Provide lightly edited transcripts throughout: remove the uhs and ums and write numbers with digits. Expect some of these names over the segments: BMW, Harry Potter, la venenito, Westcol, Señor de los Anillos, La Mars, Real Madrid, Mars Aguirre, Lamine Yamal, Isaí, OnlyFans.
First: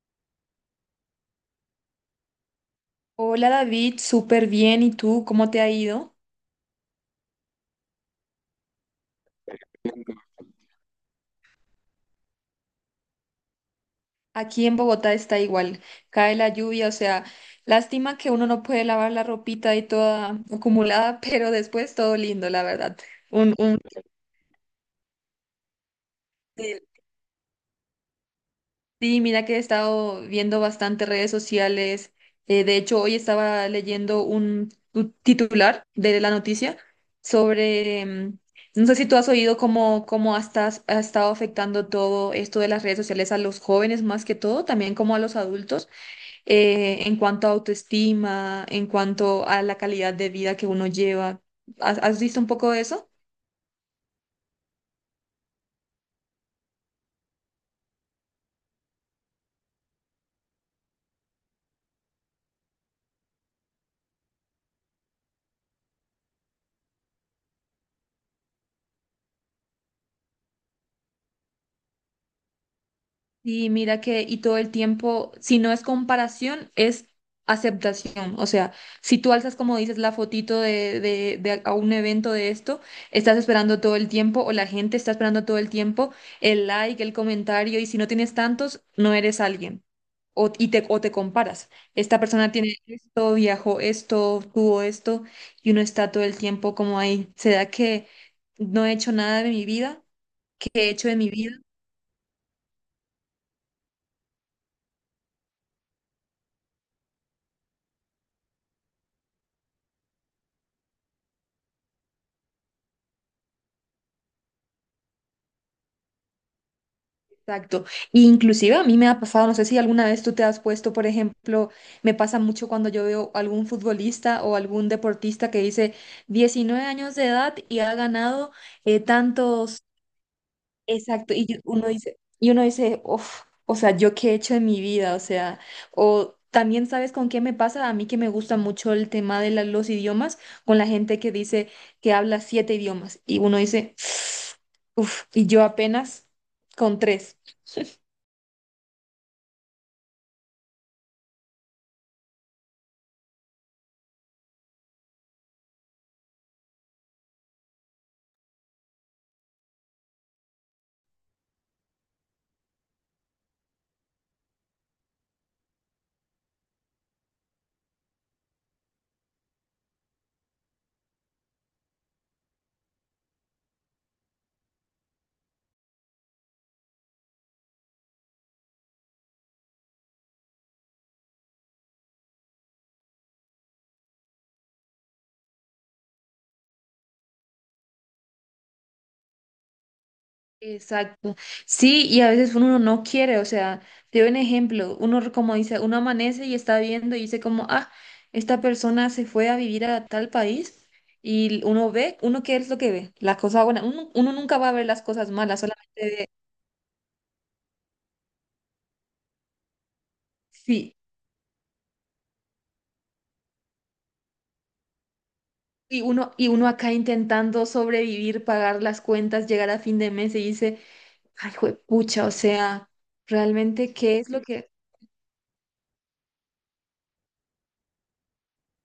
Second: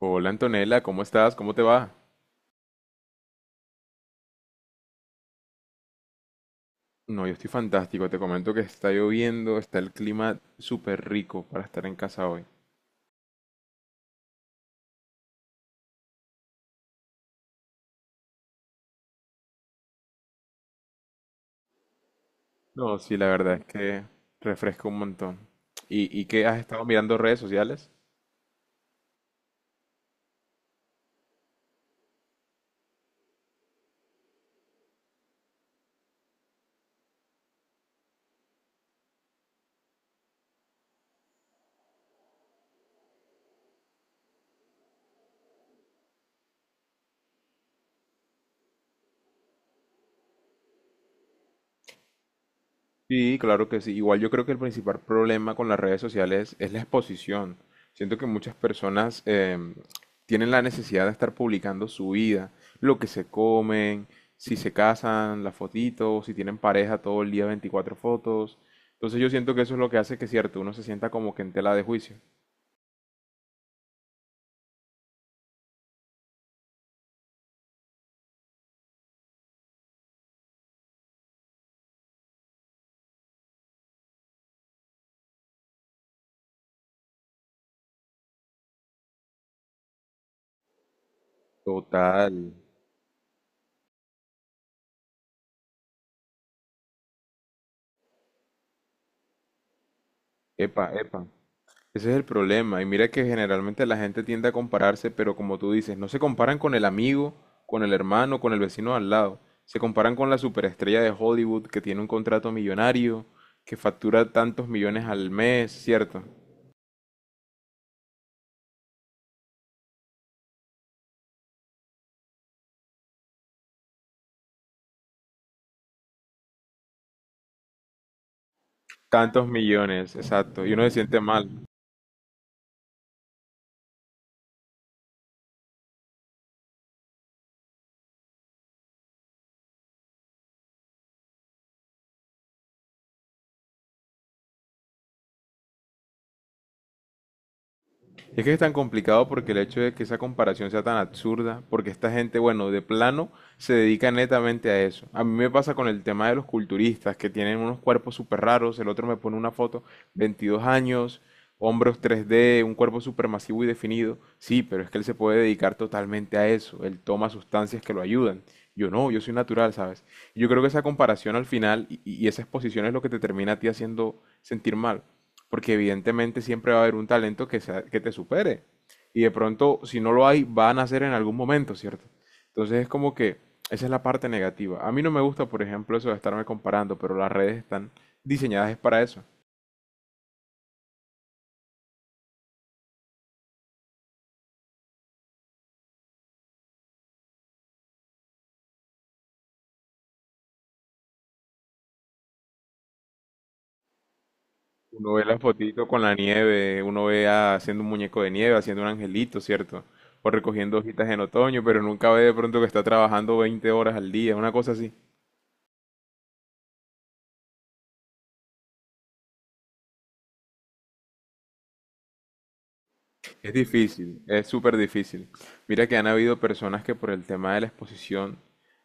Hola Antonella, ¿cómo estás? ¿Cómo te va? Hola David, súper bien. ¿Y tú cómo te ha ido? No, yo estoy fantástico. Te comento que está lloviendo, está el clima súper rico para estar en casa hoy. Aquí en Bogotá está igual, cae la lluvia, o sea, lástima que uno no puede lavar la ropita y toda acumulada, pero después todo lindo, la verdad. No, sí, la verdad Un, es un... que refresca un montón. ¿Y qué has sí. estado mirando redes sociales? Sí, mira que he estado viendo bastante redes sociales. De hecho, hoy estaba leyendo un titular de la noticia sobre, no sé si tú has oído cómo ha estado afectando todo esto de las redes sociales a los jóvenes más que todo, también como a los adultos, en cuanto a autoestima, en cuanto a la calidad de vida que uno lleva. Has visto un poco de eso? Sí, claro que sí. Igual yo creo que el principal problema con las redes sociales es la exposición. Siento que muchas personas tienen la necesidad de estar publicando su vida, lo que se comen, si se casan, las fotitos, si tienen pareja todo el día 24 fotos. Entonces yo siento que eso es lo que hace que, cierto, uno se sienta como que en tela de juicio. Y mira que, y todo el tiempo, si no es comparación, es aceptación. O sea, si tú alzas, como dices, la fotito de a un evento de esto, estás esperando todo el tiempo, o la gente está esperando todo el tiempo el like, el comentario, y si no tienes tantos, no eres alguien. O te comparas. Esta Total. persona tiene esto, viajó esto, tuvo esto, y uno está todo el tiempo como ahí. ¿Será que no he hecho nada de mi vida? ¿Qué he Epa, hecho de epa. mi vida? Ese es el problema. Y mira que generalmente la gente tiende a compararse, pero como tú dices, no se comparan con el amigo, con el hermano, con el vecino al lado. Se comparan con la superestrella de Hollywood que tiene un contrato millonario, que factura tantos millones al mes, ¿cierto? Exacto. Inclusive a mí me ha pasado, no sé si alguna vez tú te has puesto, por ejemplo, me pasa mucho cuando yo veo algún futbolista o algún deportista que dice 19 años de edad y ha ganado Tantos tantos. millones, exacto. Y uno se siente Exacto. y mal. yo- uno dice, y uno dice, "Uf, o sea, ¿yo qué he hecho en mi vida? O sea, o también sabes con qué me pasa, a mí que me gusta mucho el tema de los idiomas, con la gente que dice que habla siete idiomas y uno dice, uff, y yo apenas con tres. Es que es tan complicado porque el hecho de que esa comparación sea tan absurda, porque esta gente, bueno, de plano se dedica netamente a eso. A mí me pasa con el tema de los culturistas que tienen unos cuerpos súper raros, el otro me pone una foto, 22 años, hombros 3D, un cuerpo súper masivo y definido. Sí, pero es que él se puede dedicar totalmente a eso, él toma sustancias que lo ayudan. Yo no, yo soy natural, ¿sabes? Y yo creo que esa comparación al final y esa exposición es lo que te termina a ti haciendo sentir mal porque evidentemente siempre va a haber un talento que te supere. Y de pronto, si no lo hay, va a nacer en algún momento, ¿cierto? Entonces es como que esa es la parte negativa. A mí no me gusta, por ejemplo, eso de estarme comparando, pero las redes están diseñadas es para eso. Exacto. Sí, y a veces uno no quiere, o sea, te doy un ejemplo, uno como dice, uno amanece y está viendo y dice como, ah, esta persona se fue a vivir a tal país y uno ve, uno qué es lo que ve, las cosas buenas, uno nunca va a ver las Uno ve cosas las malas, fotitos con solamente. la nieve, uno haciendo un muñeco de nieve, haciendo un angelito, ¿cierto? O recogiendo Sí. hojitas en otoño, pero nunca ve de pronto que está trabajando 20 horas al día, una cosa así. Y uno acá intentando sobrevivir, pagar las cuentas, llegar a fin de mes y dice, ay, pucha, o sea, Es realmente, ¿qué difícil, es lo es que...? súper difícil. Mira que han habido personas que por el tema de la exposición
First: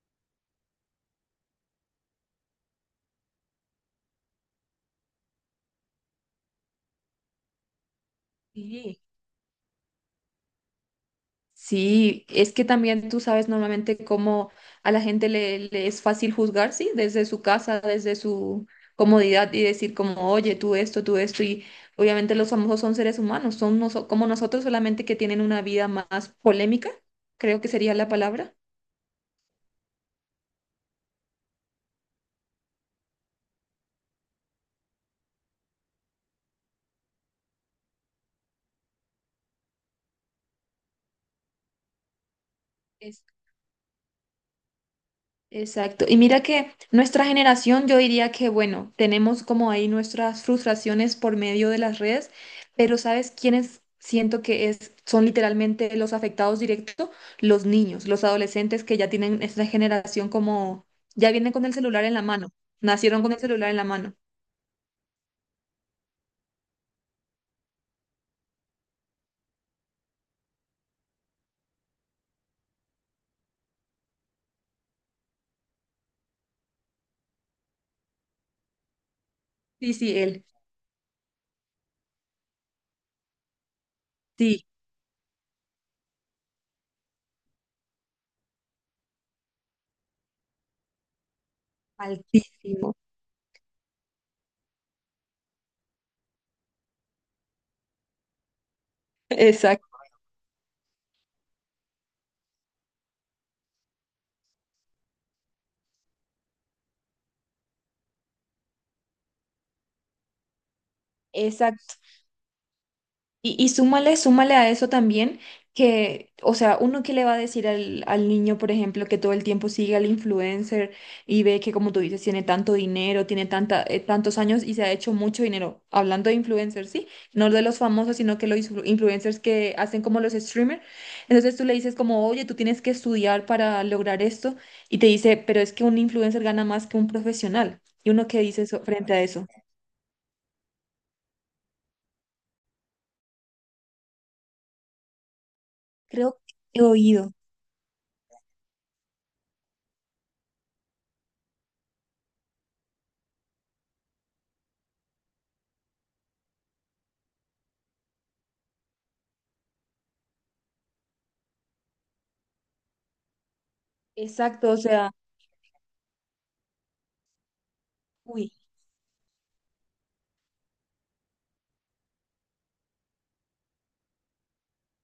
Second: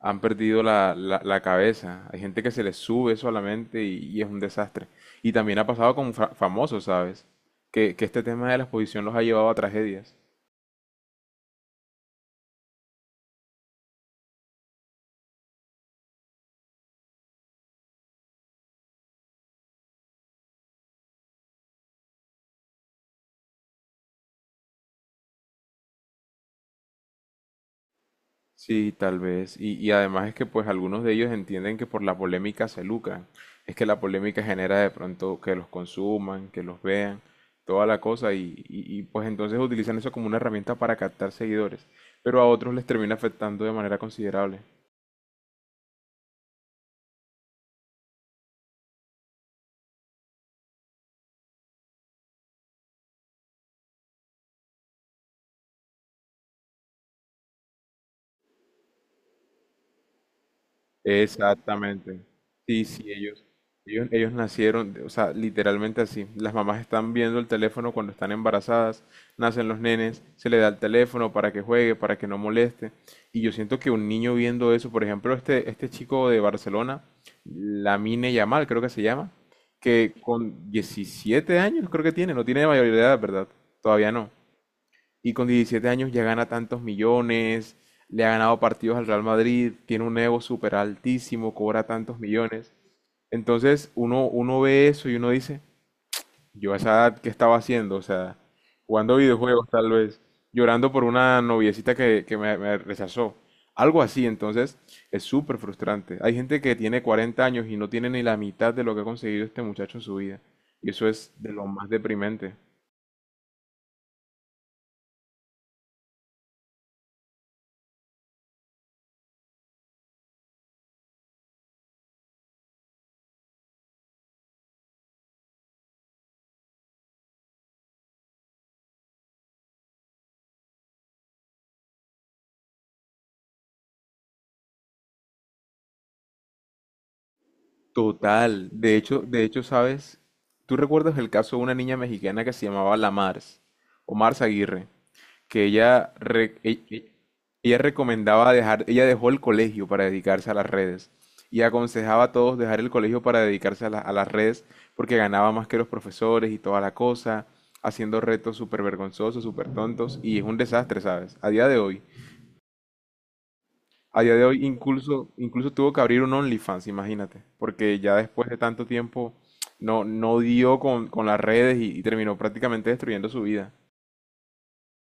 han perdido la cabeza. Hay gente que se les sube solamente y es un desastre. Y también ha pasado con famosos, ¿sabes? Que este tema de la Sí. exposición los ha llevado a tragedias. Sí, es que también tú sabes normalmente cómo a la gente le es fácil juzgar, sí, desde su casa, desde su comodidad y decir como, oye, tú esto, y obviamente los famosos son seres humanos, son como nosotros solamente que tienen una vida más polémica, creo que sería la palabra. Sí, tal vez. Y además es que pues algunos de ellos entienden que por la polémica se lucran. Es que la polémica genera de pronto que los consuman, que los vean, toda la cosa. Y, pues entonces utilizan eso como una herramienta para captar seguidores. Pero a otros les termina afectando de manera considerable. Exacto. Y mira que nuestra generación, yo diría que, bueno, tenemos como ahí nuestras frustraciones por medio de las redes, pero ¿sabes quiénes siento que es, son literalmente los afectados directos? Los niños, los adolescentes que ya tienen esta generación como, ya vienen con el celular en Exactamente. la mano, Sí, sí, nacieron con el ellos, celular en la ellos, mano. ellos nacieron, o sea, literalmente así. Las mamás están viendo el teléfono cuando están embarazadas, nacen los nenes, se le da el teléfono para que juegue, para que no moleste. Y yo siento que un niño viendo eso, por ejemplo, este chico de Barcelona, Lamine Yamal, creo que se llama, Sí, que sí, él, con 17 años creo que tiene, no tiene mayoría de edad, ¿verdad? Todavía no sí, y con 17 años ya gana tantos millones, le ha ganado partidos al Real Madrid, tiene un ego súper altísimo, cobra tantos millones. altísimo. Entonces uno ve eso y uno dice, yo a esa edad, ¿qué estaba haciendo? O sea, jugando videojuegos Exacto. tal vez, llorando por una noviecita que me rechazó. Algo así, entonces es súper frustrante. Hay gente que tiene 40 años y no tiene ni la mitad de lo que ha conseguido este muchacho en su vida. Y eso es de lo más deprimente. Y súmale a eso también que, o sea, uno que le va a decir al niño, por ejemplo, que todo el tiempo sigue al influencer y ve que, como tú dices, tiene tanto dinero, tiene tanta, tantos años y se ha hecho mucho dinero. Hablando de influencers, ¿sí? No de los famosos, sino que los influencers que hacen como los streamers. Entonces tú le dices como, oye, tú tienes que estudiar para lograr esto y te dice, pero es que un influencer gana más que un profesional. Y uno que dice Total. eso frente a De eso. hecho, ¿sabes? ¿Tú recuerdas el caso de una niña mexicana que se llamaba La Mars, o Mars Aguirre? Que ella, Creo re- e- que he e- oído. ella recomendaba dejar, ella dejó el colegio para dedicarse a las redes y aconsejaba a todos dejar el colegio para dedicarse a las redes porque ganaba más que los profesores y toda la cosa, haciendo retos súper vergonzosos, súper tontos y es un desastre, ¿sabes? A día de hoy. A día de hoy Exacto, o sea, incluso tuvo que abrir un OnlyFans, imagínate, porque ya después uy. de tanto tiempo no dio con las redes y terminó prácticamente destruyendo su vida.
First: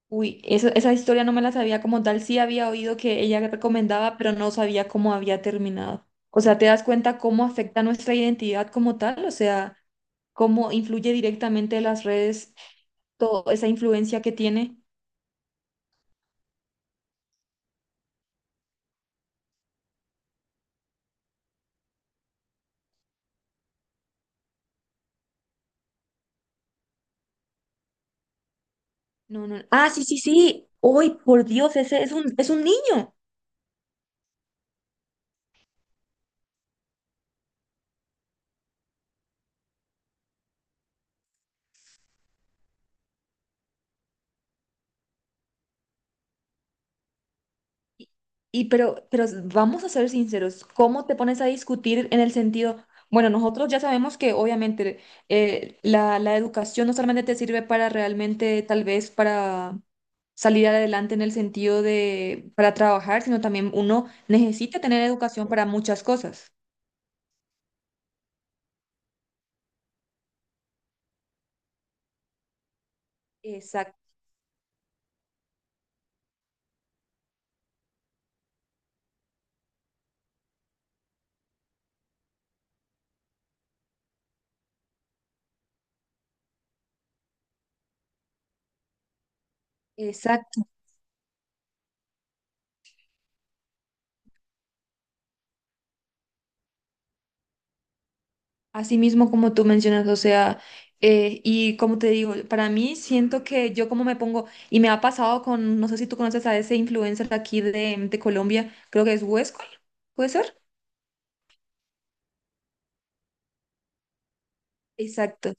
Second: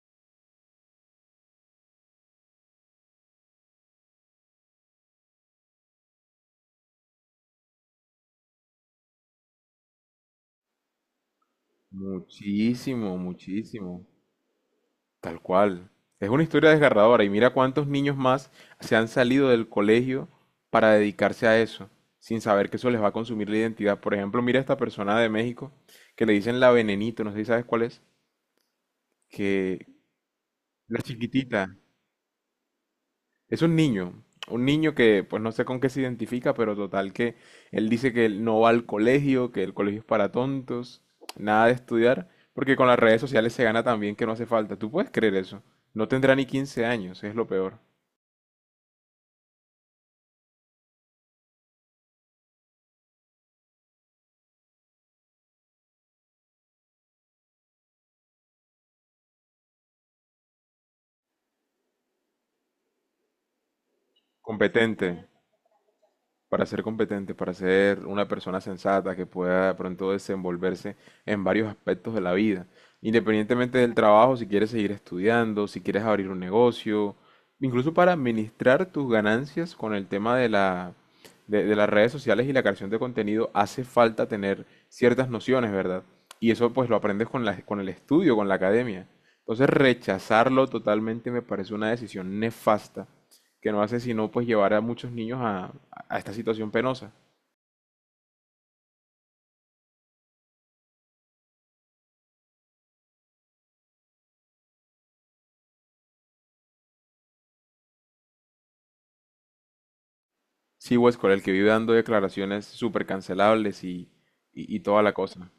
Uy, esa historia no me la sabía como tal. Sí había oído que ella recomendaba, pero no sabía cómo había terminado. O sea, ¿te das cuenta cómo afecta nuestra identidad como tal? O sea, cómo influye directamente las redes, Muchísimo, toda esa muchísimo. influencia que tiene. Tal cual. Es una historia desgarradora y mira cuántos niños más se han salido del colegio para dedicarse a eso, sin saber que eso les va a consumir la identidad. Por ejemplo, mira esta persona de México que le dicen la venenito, no sé si sabes cuál es, No, no. que Ah, sí, sí, sí. la Uy, por chiquitita. Dios, ese es un niño. Es un niño que pues no sé con qué se identifica, pero total que él dice que él no va al colegio, que el colegio es para tontos, nada de estudiar, porque con las redes sociales se gana también que no hace falta. ¿Tú puedes creer eso? No tendrá ni 15 años, es lo peor. Y, y pero vamos a ser sinceros, ¿cómo te pones a discutir en el sentido, bueno, nosotros ya sabemos que obviamente la educación no solamente te sirve para realmente, tal vez para salir adelante en el sentido de, para trabajar, sino también uno necesita tener Competente. educación para muchas cosas. Para ser competente, para ser una persona sensata que pueda de pronto desenvolverse en varios aspectos de la vida. Independientemente del Exacto, trabajo, si quieres seguir estudiando, si quieres abrir un negocio, incluso para administrar tus ganancias con el tema de de las redes sociales y la creación de contenido, hace falta tener ciertas nociones, ¿verdad? Y eso pues lo aprendes con el estudio, con la academia. Entonces rechazarlo exacto. totalmente me parece una decisión nefasta que no hace sino pues llevar a muchos niños a esta situación penosa. Así mismo como tú mencionas, o sea, y como te digo, para mí siento que yo como me pongo, y me ha pasado con, no sé si tú conoces a ese influencer de aquí de Colombia, creo que es Huescol, ¿puede ser? Sí, Westcol, el que vive dando declaraciones súper cancelables y toda la cosa. Exacto.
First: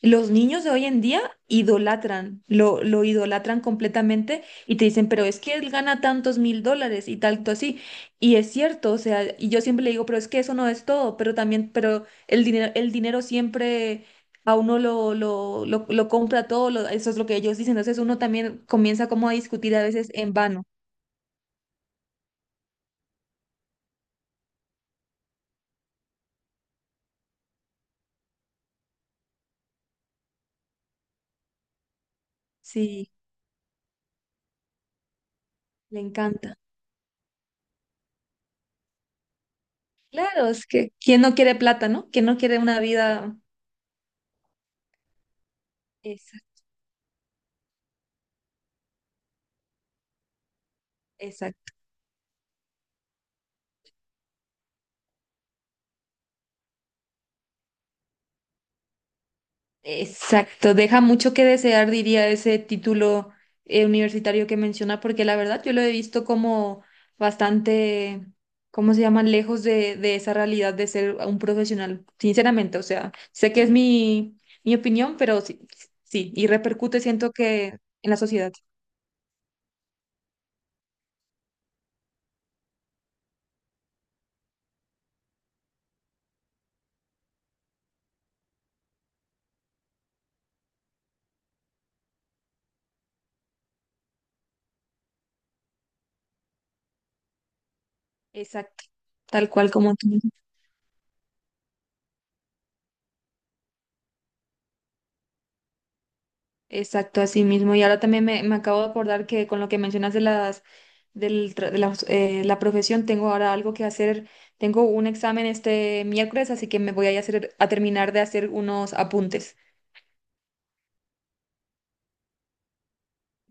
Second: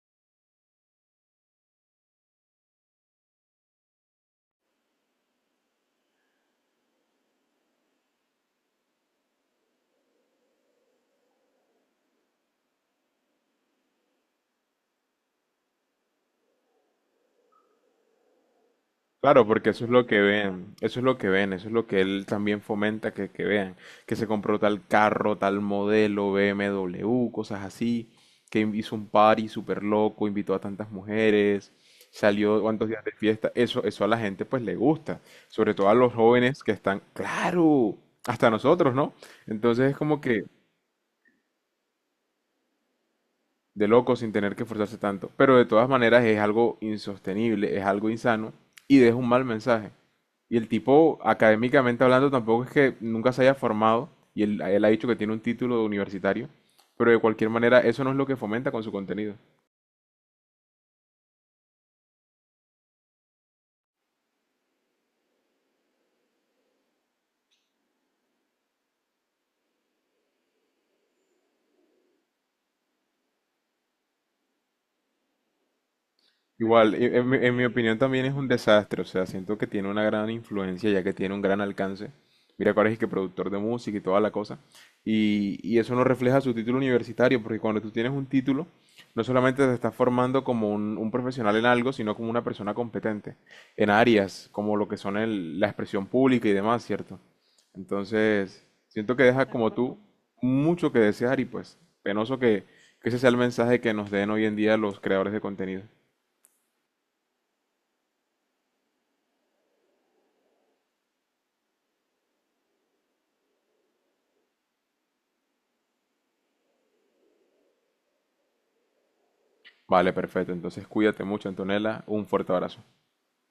Los niños de hoy en día idolatran, lo idolatran completamente y te dicen, pero es que él gana tantos mil dólares y tanto así. Y es cierto, o sea, y yo siempre le digo, pero es que eso no es todo, pero también, pero el dinero siempre a uno lo compra todo, eso es lo que ellos dicen. Entonces uno también comienza como a Claro, porque discutir a eso es lo veces que en vano. ven, eso es lo que ven, eso es lo que él también fomenta que vean, que se compró tal carro, tal modelo, BMW, cosas así, que hizo un party súper loco, invitó a tantas mujeres, salió cuantos días de Sí, fiesta, eso a la gente pues le gusta, sobre todo a le los encanta. jóvenes que están, claro, hasta nosotros, ¿no? Entonces es como que Claro, es que ¿quién no quiere plata, no? ¿Quién no quiere una vida? de loco sin tener que esforzarse tanto. Pero de todas maneras es Exacto, algo insostenible, es algo insano y deja un mal mensaje. Y el tipo, académicamente hablando, tampoco es que nunca se haya formado y él ha dicho que tiene un título universitario, pero de cualquier manera eso no es lo que fomenta con su contenido. exacto, deja mucho que desear, diría ese título universitario que menciona, porque la verdad yo lo he visto como bastante, ¿cómo se llama?, lejos de, esa realidad de ser un profesional, sinceramente, o sea, sé que es mi opinión, pero sí, sí, y Igual, repercute, e- en, siento mi en mi que opinión en la también es un sociedad. desastre, o sea, siento que tiene una gran influencia ya que tiene un gran alcance. Mira, que ahora es que productor de música y toda la cosa. Y eso no refleja su título universitario, porque cuando tú tienes un título, no solamente te estás formando como un profesional en algo, sino como una persona competente en áreas como lo que son la expresión pública y demás, ¿cierto? Entonces, Exacto, siento que deja tal cual como como tú tú. mucho que desear y pues penoso que ese sea el mensaje que nos den hoy en día los creadores de contenido. Exacto, así mismo. Y ahora también me acabo de acordar que con lo que mencionas de las del tra- de las, la profesión, tengo ahora algo que hacer. Tengo un examen este miércoles, así que me voy a ir a hacer a terminar de hacer unos apuntes. Vale, perfecto. Entonces cuídate mucho, Antonella. Un fuerte abrazo.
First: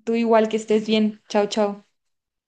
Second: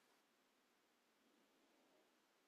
Tú igual que estés bien. Chao, chao.